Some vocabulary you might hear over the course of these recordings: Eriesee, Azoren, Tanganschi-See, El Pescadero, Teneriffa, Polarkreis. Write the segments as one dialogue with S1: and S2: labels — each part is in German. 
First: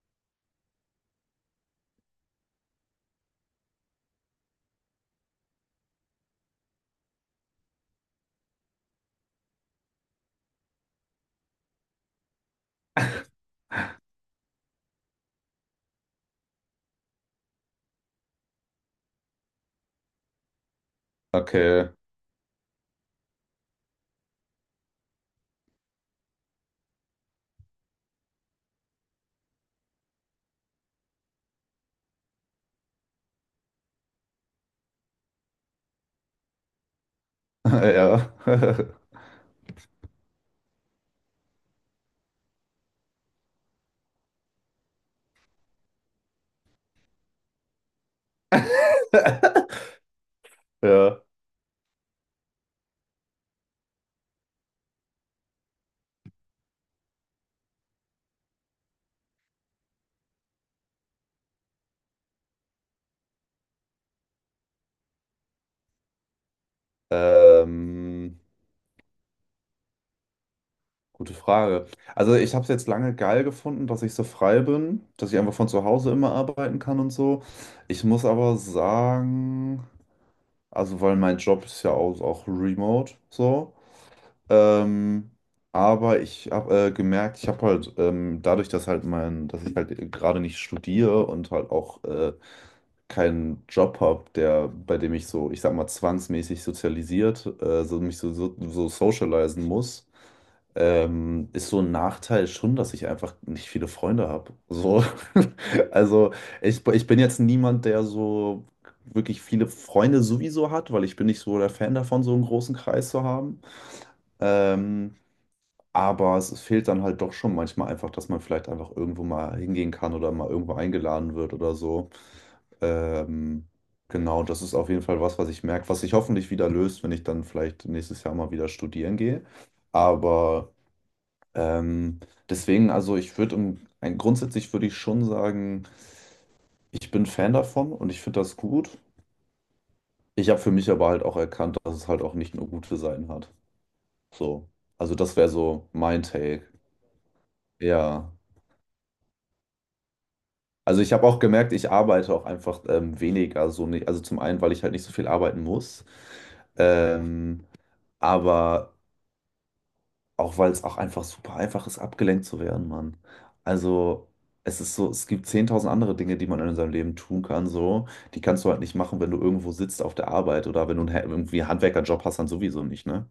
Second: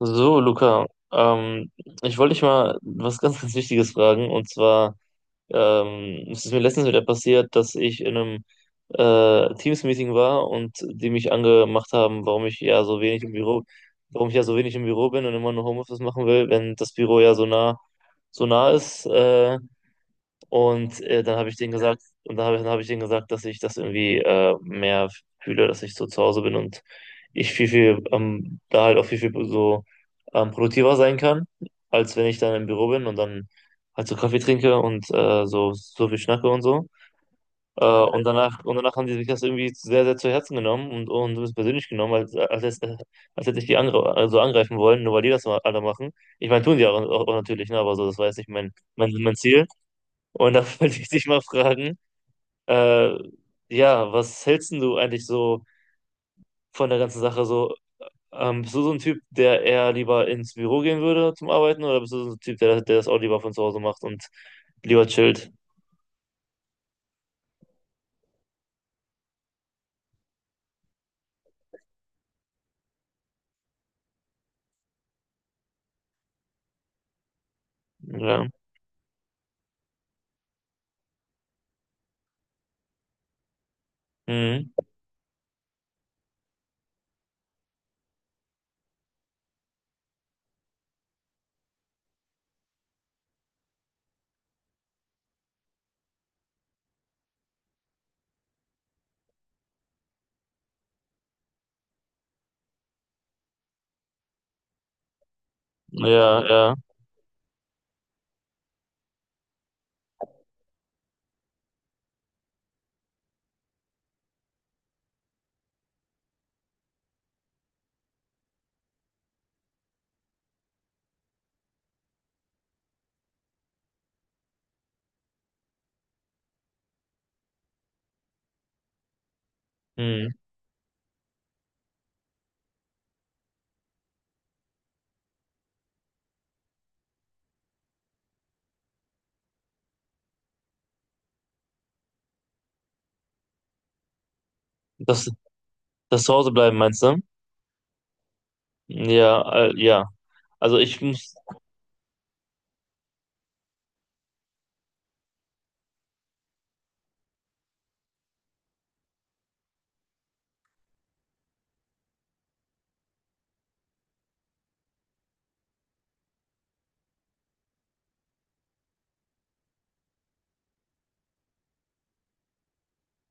S1: So, Luca, ähm, ich wollte dich mal was ganz, ganz Wichtiges fragen. Und zwar, es ist mir letztens wieder passiert, dass ich in einem Teams-Meeting war und die mich angemacht haben, warum ich ja so wenig im Büro bin und immer nur Homeoffice machen will, wenn das Büro so nah ist. Dann
S2: Okay.
S1: hab ich denen gesagt, dass ich das irgendwie mehr fühle, dass ich so zu Hause bin und ich da halt auch viel, viel so produktiver sein kann, als wenn ich dann im Büro bin und dann halt so Kaffee trinke und so, so viel schnacke und so.
S2: Ja.
S1: Und danach haben die sich das irgendwie sehr, sehr zu Herzen genommen und es persönlich genommen, als hätte ich die angreifen wollen, nur weil die das mal alle machen. Ich meine, tun die auch, auch, auch natürlich, ne, aber so, das war jetzt nicht mein Ziel. Und da wollte ich
S2: Ja.
S1: dich mal fragen, äh, ja, was hältst denn du eigentlich so von der ganzen Sache? So, bist du so ein Typ, der eher lieber ins Büro gehen würde zum Arbeiten, oder bist du so ein Typ, der das auch lieber von zu Hause macht und lieber chillt?
S2: Ähm, gute Frage. Also ich habe es jetzt lange geil gefunden, dass ich so frei bin, dass ich einfach von zu Hause immer arbeiten kann und so. Ich muss
S1: Ja,
S2: aber sagen, also weil mein Job ist ja auch remote so.
S1: mhm.
S2: Ähm, aber ich habe gemerkt, ich habe halt dadurch, dass ich halt gerade nicht studiere und halt auch keinen Job habe, der, bei dem ich so, ich sag mal, zwangsmäßig sozialisiert, so mich so socialisen muss, ist so ein Nachteil schon, dass ich einfach nicht viele Freunde habe. So, also
S1: Ja, ja.
S2: ich bin jetzt niemand, der so wirklich viele Freunde sowieso hat, weil ich bin nicht so der Fan davon, so einen großen Kreis zu haben. Ähm, aber es fehlt dann halt doch schon manchmal einfach, dass man vielleicht einfach irgendwo mal hingehen kann oder mal irgendwo eingeladen wird oder so. Ähm, genau, das ist auf jeden Fall was, was ich merke, was sich hoffentlich wieder löst, wenn ich dann vielleicht nächstes Jahr mal wieder studieren gehe.
S1: Mhm.
S2: Aber ähm, deswegen, also ich würde grundsätzlich würde ich schon sagen, ich bin Fan davon und ich finde das gut. Ich habe für mich aber halt auch erkannt, dass es halt auch nicht nur gute Seiten hat. So. Also
S1: Das,
S2: das wäre so
S1: das
S2: mein
S1: zu Hause
S2: Take.
S1: bleiben, meinst du?
S2: Ja.
S1: Ja, ja. Also
S2: Also
S1: ich
S2: ich habe
S1: muss,
S2: auch gemerkt, ich arbeite auch einfach weniger so nicht. Also zum einen, weil ich halt nicht so viel arbeiten muss, ähm, aber auch weil es auch einfach super einfach ist, abgelenkt zu werden, Mann. Also es ist so, es gibt 10.000 andere Dinge, die man in seinem Leben tun kann, so. Die kannst du halt nicht machen, wenn du irgendwo sitzt auf der Arbeit oder wenn du irgendwie einen Handwerkerjob hast, dann sowieso nicht, ne?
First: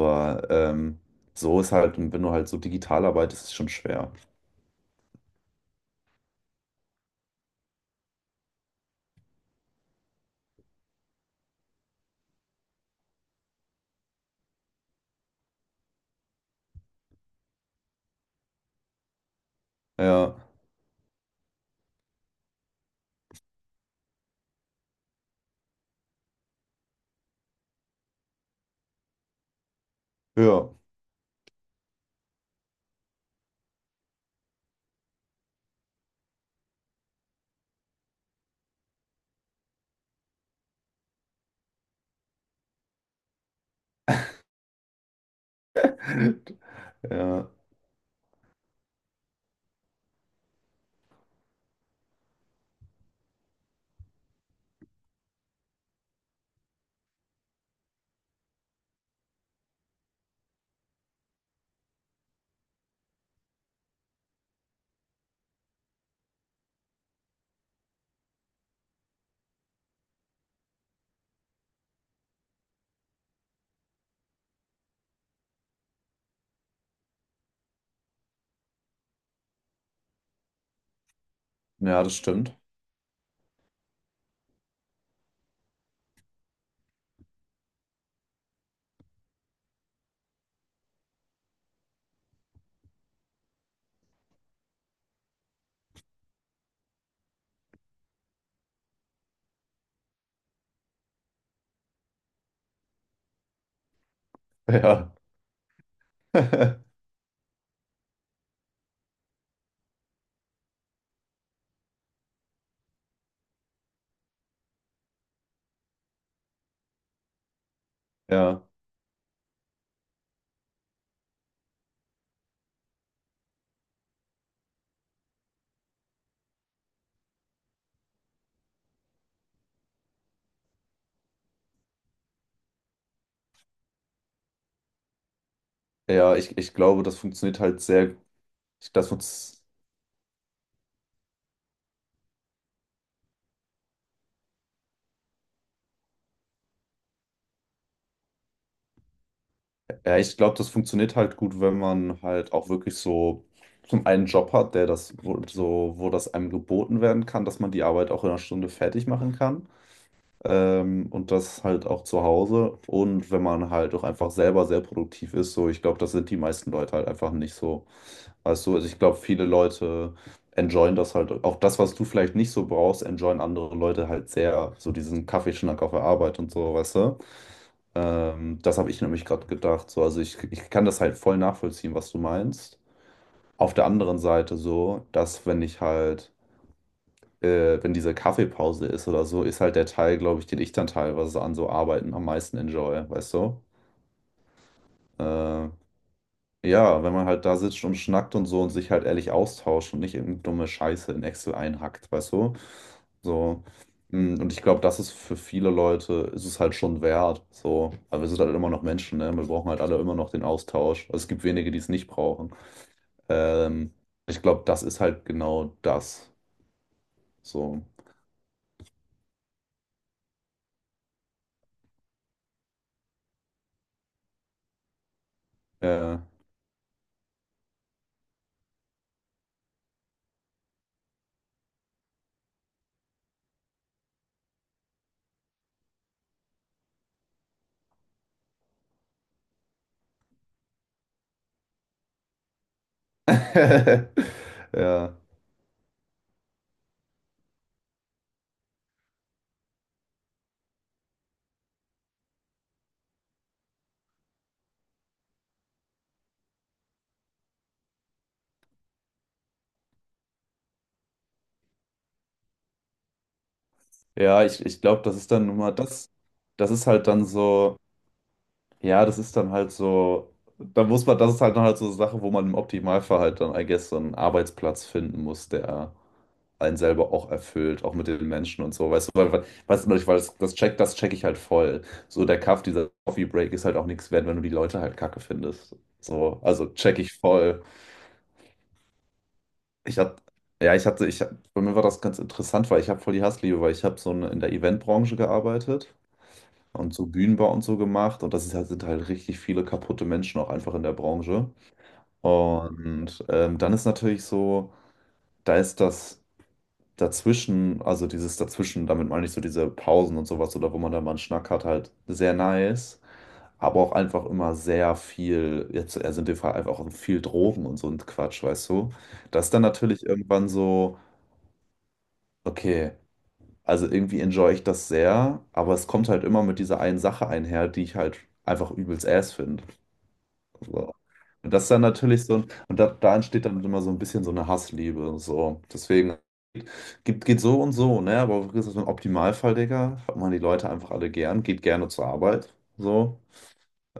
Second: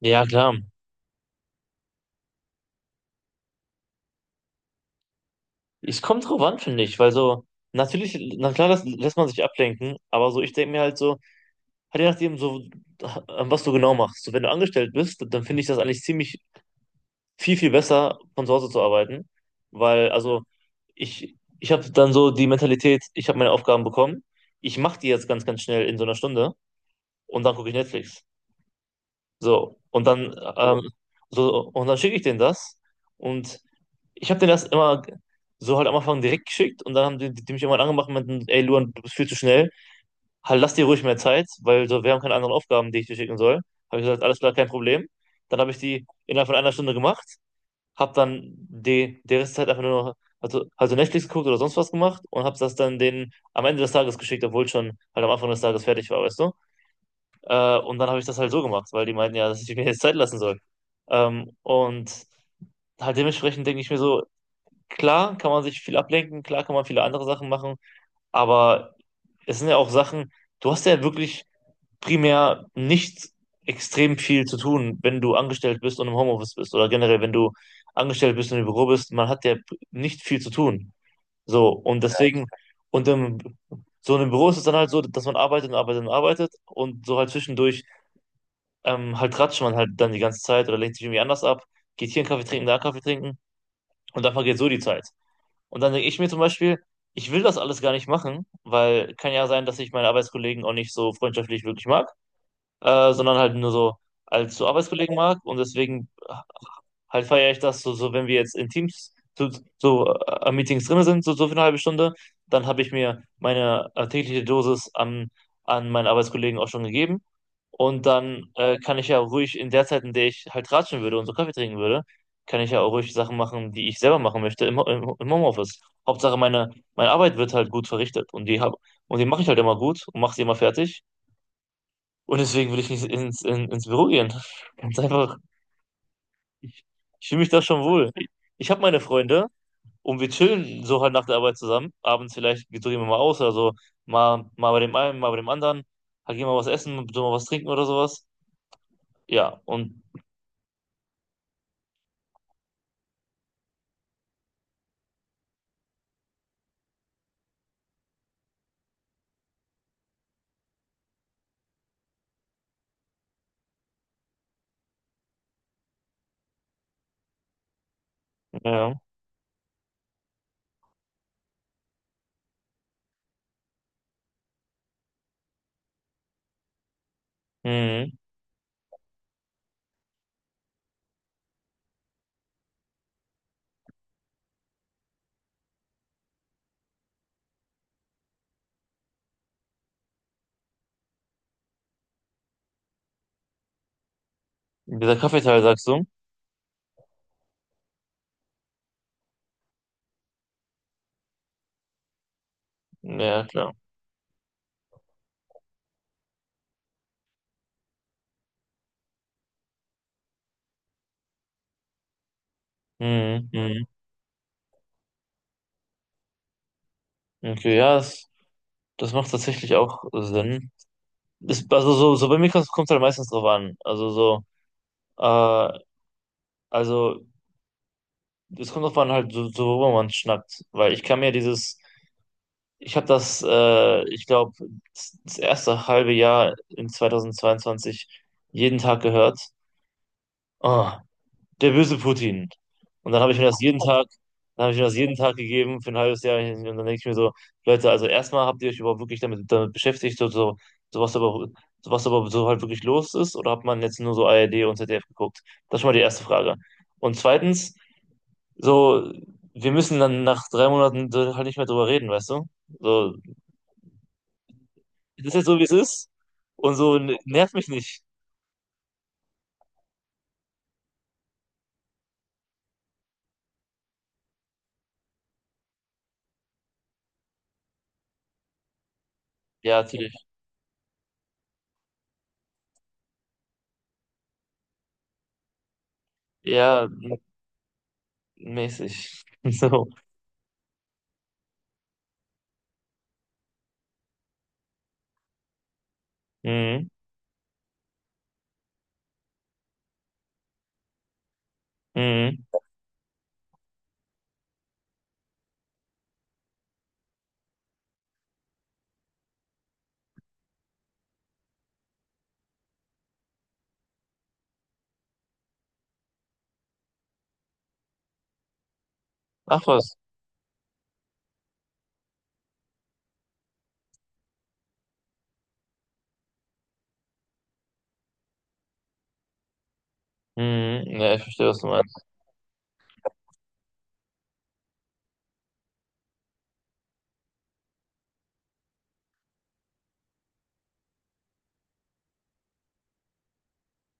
S1: ja klar.
S2: so ist halt, wenn du halt so digital arbeitest, ist es schon schwer.
S1: Es kommt drauf an, finde ich, weil so, natürlich, na klar, das lässt man sich ablenken, aber so, ich denke mir halt so, halt je nachdem, so, was du genau machst. So, wenn du angestellt bist, dann finde ich das eigentlich ziemlich viel, viel besser, von zu Hause zu arbeiten. Weil,
S2: Ja,
S1: also, ich habe dann so die Mentalität, ich habe meine Aufgaben bekommen, ich mache die jetzt ganz, ganz schnell in so einer Stunde und dann gucke ich Netflix. So, und dann,
S2: ja,
S1: ähm, so, und dann schicke ich denen das. Und ich habe denen das immer so halt am Anfang direkt geschickt und dann haben die mich irgendwann angemacht und meinten, ey Luan, du bist viel zu schnell halt, lass dir ruhig mehr Zeit, weil so, wir haben keine anderen Aufgaben, die ich dir schicken soll. Habe ich gesagt, alles klar, kein Problem. Dann habe ich die innerhalb von einer Stunde gemacht,
S2: ja,
S1: habe dann die Restzeit einfach nur noch, also Netflix geguckt oder sonst was gemacht und habe das dann denen am Ende des Tages geschickt, obwohl ich schon halt am Anfang des Tages fertig war, weißt du? Und dann habe ich das halt so gemacht, weil die meinten ja, dass ich mir jetzt Zeit lassen soll. Und halt dementsprechend denke ich mir so, klar kann man sich viel ablenken, klar kann man viele andere Sachen machen, aber es sind ja auch Sachen, du hast ja wirklich primär nicht extrem viel zu tun, wenn du angestellt bist und im Homeoffice bist oder generell, wenn du angestellt bist und im Büro bist, man hat ja nicht viel zu tun. So, und
S2: ja,
S1: ja,
S2: das
S1: deswegen,
S2: stimmt.
S1: und im, so in einem Büro ist es dann halt so, dass man arbeitet und arbeitet und arbeitet und so halt zwischendurch halt tratscht man halt dann die ganze Zeit oder lenkt sich irgendwie anders ab, geht hier einen Kaffee trinken, da einen Kaffee trinken und dann vergeht so die Zeit. Und dann denke ich mir zum Beispiel, ich will das alles gar nicht machen, weil kann ja sein, dass ich meine Arbeitskollegen auch nicht so freundschaftlich wirklich mag sondern halt nur so als so Arbeitskollegen
S2: Ja.
S1: mag und deswegen halt feiere ich das so, so wenn wir jetzt in Teams so, so am Meetings drin sind, so, so für eine halbe Stunde, dann habe ich mir meine tägliche Dosis an, an meinen Arbeitskollegen auch schon gegeben und dann
S2: Ja,
S1: kann ich ja ruhig in der Zeit, in der ich halt ratschen würde und so Kaffee trinken würde, kann ich ja auch ruhig Sachen machen, die ich selber machen möchte im Homeoffice. Hauptsache meine Arbeit wird halt gut verrichtet und und die mache ich halt immer gut und mache sie immer fertig. Und deswegen will ich nicht ins Büro gehen. Ganz einfach.
S2: ja, ich
S1: Ich,
S2: glaube, das
S1: ich fühle mich da
S2: funktioniert halt
S1: schon wohl.
S2: sehr,
S1: Ich habe
S2: ich,
S1: meine
S2: das,
S1: Freunde
S2: funz-
S1: und wir chillen so halt nach der Arbeit zusammen. Abends vielleicht gehen wir mal aus oder so. Mal, mal bei dem einen, mal bei dem anderen. Halt gehen wir was essen, so mal was trinken oder sowas. Ja, und
S2: ja, ich glaube, das funktioniert halt gut, wenn man halt auch wirklich so zum einen Job hat, der das, wo, so, wo das einem geboten werden kann, dass man die Arbeit auch in einer Stunde fertig machen kann. Und das halt auch zu Hause. Und wenn man halt auch einfach selber sehr produktiv ist, so ich glaube, das sind die meisten Leute halt einfach nicht so. Weißt du, also ich
S1: ja.
S2: glaube, viele Leute enjoyen das halt. Auch das, was du vielleicht nicht so brauchst, enjoyen andere Leute halt sehr. So diesen Kaffeeschnack auf der Arbeit und so, weißt du?
S1: Mhm.
S2: Das habe ich nämlich gerade gedacht. So, also ich kann das halt voll nachvollziehen, was du meinst. Auf der anderen Seite so, dass wenn ich halt wenn diese Kaffeepause ist oder so, ist halt der Teil, glaube ich, den ich dann teilweise an so Arbeiten am meisten enjoy, weißt du?
S1: Dieser Kaffeeteil,
S2: Äh,
S1: sagst du?
S2: ja, wenn man halt da sitzt und schnackt und so und sich halt ehrlich austauscht und nicht irgendeine dumme Scheiße in Excel einhackt, weißt du?
S1: Ja,
S2: So.
S1: klar.
S2: Und ich glaube, das ist für viele Leute, ist es halt schon wert. So. Aber wir sind halt immer noch Menschen, ne? Wir brauchen halt alle immer noch den Austausch. Also es gibt wenige, die es nicht brauchen.
S1: Mhm. Mhm.
S2: Ähm, ich glaube, das ist halt genau das.
S1: Okay,
S2: So.
S1: ja, das macht tatsächlich auch Sinn. Das, also so, so bei mir kommt es halt meistens drauf an. Äh,
S2: Äh,
S1: also Es kommt drauf an, halt, so, so worüber man schnackt. Weil ich kann mir dieses, ich habe das, ich glaube, das erste halbe Jahr in 2022 jeden Tag gehört. Oh, der böse Putin. Und dann habe ich mir das jeden Tag, dann habe ich mir das
S2: Ja,
S1: jeden Tag gegeben für ein halbes Jahr. Und dann denke ich mir so, Leute, also erstmal habt ihr euch überhaupt wirklich damit, damit beschäftigt, so was aber, so was aber so halt wirklich los ist? Oder hat man jetzt nur so ARD und ZDF geguckt? Das ist schon mal die erste Frage. Und zweitens, so, wir müssen dann nach 3 Monaten so halt nicht mehr drüber reden, weißt du? So,
S2: ja, ich glaube, das
S1: es
S2: ist
S1: ist jetzt
S2: dann nun
S1: so, wie es
S2: mal
S1: ist.
S2: das, das
S1: Und
S2: ist
S1: so
S2: halt dann
S1: nervt mich
S2: so,
S1: nicht.
S2: ja, das ist dann halt so, da muss man, das ist halt dann halt so eine Sache, wo man im Optimalfall halt dann, I guess, so einen Arbeitsplatz finden muss, der einen selber auch erfüllt, auch mit den Menschen und so, weißt du,
S1: Ja,
S2: weißt du, weil
S1: natürlich.
S2: das check ich halt voll. So der Kaff, dieser Coffee Break ist halt auch nichts wert, wenn du die Leute halt kacke findest. So, also
S1: Ja,
S2: check ich voll.
S1: mäßig. So.
S2: Ich hatte, ja, bei mir war das ganz interessant, weil ich habe voll die Hassliebe, weil ich habe so in der Eventbranche gearbeitet
S1: Mhm.
S2: und so Bühnenbau und so gemacht und das ist halt, sind halt richtig viele kaputte Menschen auch einfach in der Branche.
S1: Mhm.
S2: Und dann ist natürlich so, da ist also dieses dazwischen, damit meine ich so diese Pausen und sowas oder wo man da mal einen Schnack hat, halt sehr nice. Aber auch einfach immer sehr viel, jetzt also in dem Fall einfach auch viel Drogen und so ein Quatsch, weißt du? Das ist dann
S1: Ach was.
S2: natürlich irgendwann so, okay. Also irgendwie enjoy ich das sehr, aber es kommt halt immer mit dieser einen Sache einher, die ich halt einfach übelst ass finde.
S1: Mhm.
S2: So.
S1: Ja, ich verstehe,
S2: Und
S1: was
S2: das
S1: du
S2: ist dann
S1: meinst.
S2: natürlich so, und da entsteht dann immer so ein bisschen so eine Hassliebe. So. Deswegen geht, geht so und so, ne? Aber das ist ein Optimalfall, Digga. Hat man die Leute einfach alle gern, geht gerne zur Arbeit. So.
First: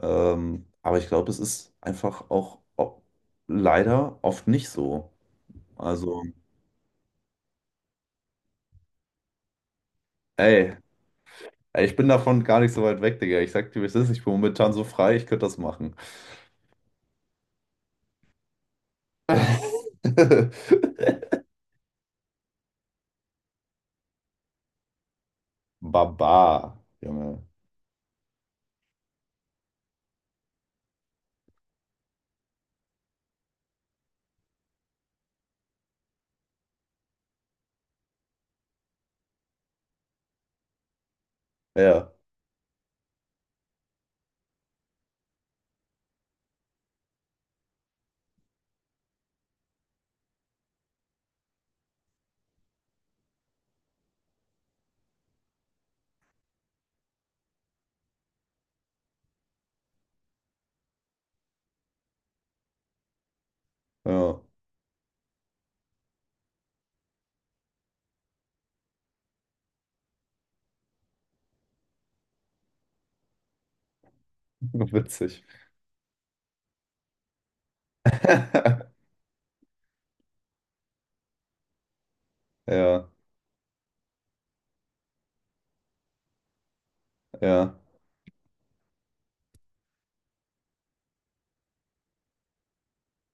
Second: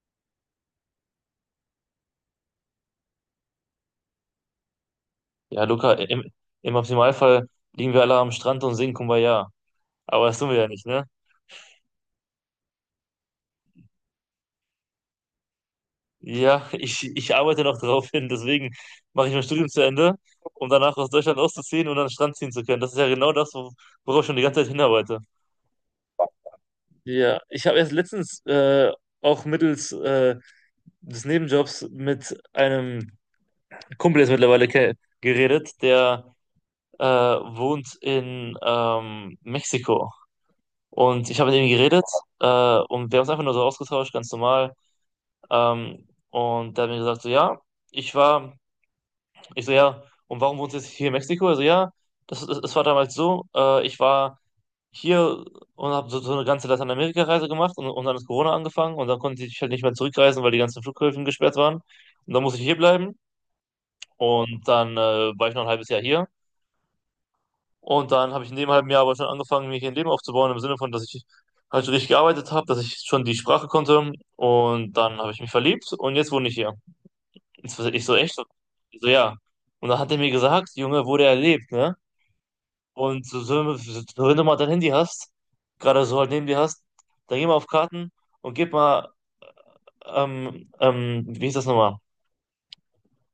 S2: Aber ich glaube, es ist einfach auch leider oft nicht so.
S1: Ja, Luca,
S2: Also,
S1: im, im Optimalfall liegen wir alle am Strand und singen Kumbaya. Aber das tun wir ja
S2: ey.
S1: nicht, ne?
S2: Ey, ich bin davon gar nicht so weit weg, Digga. Ich sag dir, wie es ist. Ich bin momentan so frei, ich könnte das machen.
S1: Ja, ich arbeite noch drauf hin, deswegen mache ich mein Studium zu Ende, um danach aus Deutschland auszuziehen und an den Strand ziehen zu können. Das ist ja genau das, worauf ich schon die ganze Zeit hinarbeite.
S2: Baba,
S1: Ja,
S2: Junge.
S1: ich habe erst letztens auch mittels des Nebenjobs mit einem Kumpel jetzt mittlerweile geredet, der wohnt in Mexiko. Und ich habe mit ihm geredet
S2: Ja,
S1: und wir haben uns einfach nur so ausgetauscht, ganz normal. Und der hat mir gesagt, so ja, ich war, ich so ja, und warum wohnst du jetzt hier in Mexiko? Also ja, das war damals so, ich war hier und habe so, so eine ganze Lateinamerika-Reise gemacht und dann ist Corona angefangen und dann konnte ich halt nicht mehr zurückreisen, weil die ganzen Flughäfen gesperrt waren. Und dann musste ich hier bleiben
S2: ja.
S1: und dann war ich noch ein halbes Jahr hier. Und dann habe ich in dem halben Jahr aber schon angefangen, mir hier ein Leben aufzubauen, im Sinne von, dass ich halt schon richtig gearbeitet habe, dass ich schon die Sprache konnte und dann habe ich
S2: Witzig.
S1: mich verliebt und jetzt wohne ich hier. Jetzt war ich so echt, so, ich so ja. Und dann hat er mir gesagt, Junge, wo der lebt, ne?
S2: Ja,
S1: Und so, so, so, wenn du mal dein Handy hast, gerade so halt neben dir hast, dann geh mal auf
S2: ja.
S1: Karten und gib mal, wie hieß das nochmal?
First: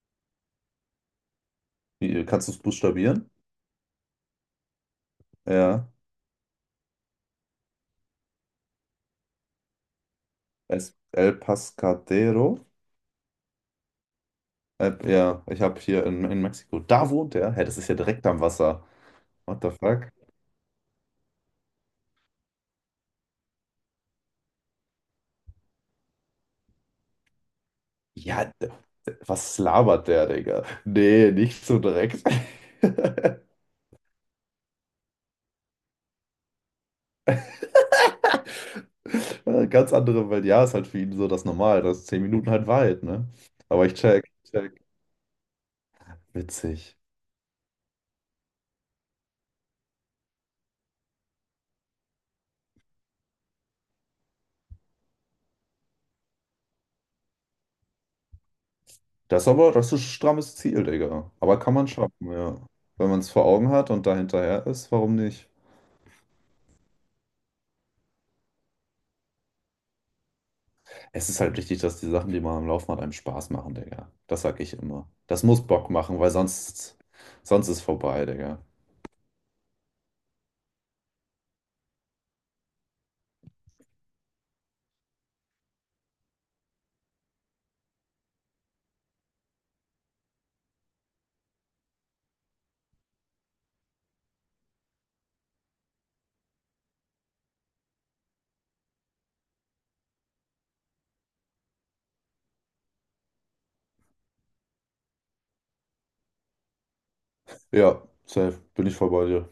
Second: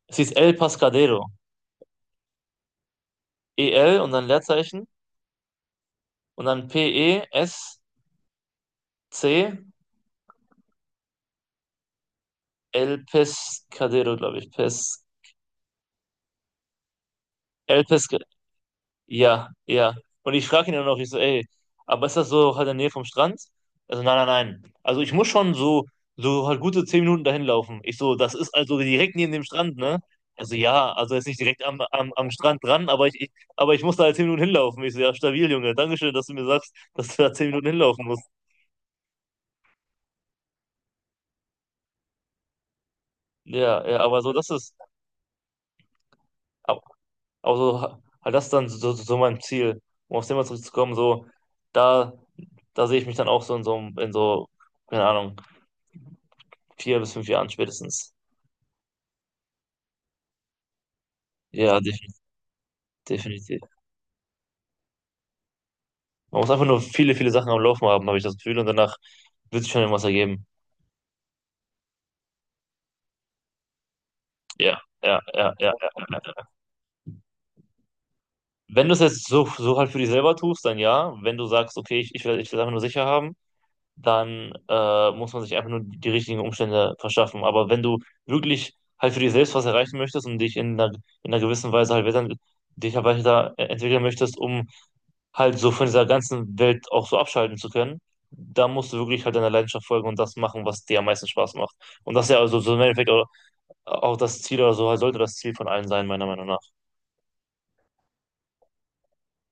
S1: Es hieß El Pescadero.
S2: Kannst du es buchstabieren?
S1: E L und dann Leerzeichen
S2: Ja.
S1: und dann P-E-S-C,
S2: El Pascadero.
S1: El Pescadero, glaube ich. Pes,
S2: Ja, ich habe hier in Mexiko. Da wohnt er. Hä, das
S1: El
S2: ist ja
S1: Pescadero.
S2: direkt am Wasser.
S1: Ja,
S2: What the
S1: ja.
S2: fuck?
S1: Und ich frage ihn dann noch, ich so, ey, aber ist das so halt in der Nähe vom Strand? Also nein, nein, nein. Also ich muss schon so, so halt gute zehn Minuten dahin laufen. Ich so, das
S2: Ja,
S1: ist also direkt neben dem
S2: was
S1: Strand, ne?
S2: labert der,
S1: Also
S2: Digga?
S1: ja, also jetzt
S2: Nee,
S1: nicht direkt
S2: nicht so
S1: am, am,
S2: direkt.
S1: am Strand dran, ich, aber ich muss da halt 10 Minuten hinlaufen. Ich so, ja, stabil, Junge. Dankeschön, dass du mir sagst, dass du da 10 Minuten hinlaufen musst.
S2: Ganz andere Welt. Ja, ist halt für ihn so das Normal, dass 10 Minuten halt weit, ne?
S1: Ja,
S2: Aber ich
S1: ja, aber
S2: check,
S1: so, das ist,
S2: check.
S1: aber
S2: Witzig.
S1: aber so, halt das ist dann so, so so mein Ziel, um aufs Thema zurückzukommen, so, da, da sehe ich mich dann auch in so, keine Ahnung, 4 bis 5 Jahren spätestens.
S2: Das ist aber, das ist ein strammes Ziel, Digga. Aber kann
S1: Ja,
S2: man schaffen, ja. Wenn man es vor
S1: definitiv.
S2: Augen hat und da hinterher ist, warum nicht?
S1: Man muss einfach nur viele, viele Sachen am Laufen haben, habe ich das Gefühl, und danach wird sich schon irgendwas ergeben.
S2: Es ist halt wichtig, dass die Sachen, die man am Laufen hat, einem Spaß machen, Digga. Das sag ich
S1: Ja,
S2: immer.
S1: ja,
S2: Das
S1: ja,
S2: muss
S1: ja. Ja.
S2: Bock machen, weil
S1: Ja.
S2: sonst, sonst ist vorbei, Digga.
S1: Wenn du es jetzt so, so halt für dich selber tust, dann ja. Wenn du sagst, okay, ich will es einfach nur sicher haben, dann muss man sich einfach nur die richtigen Umstände verschaffen. Aber wenn du wirklich halt für dich selbst was erreichen möchtest und dich in einer gewissen Weise dich halt weiter entwickeln möchtest, um halt so von dieser ganzen Welt auch so abschalten zu können, da musst du wirklich halt deiner Leidenschaft folgen und das machen, was dir am meisten Spaß macht. Und das ist ja also so im Endeffekt auch das Ziel oder so, halt sollte das Ziel von allen sein, meiner Meinung nach.
S2: Ja, safe, bin ich voll bei dir.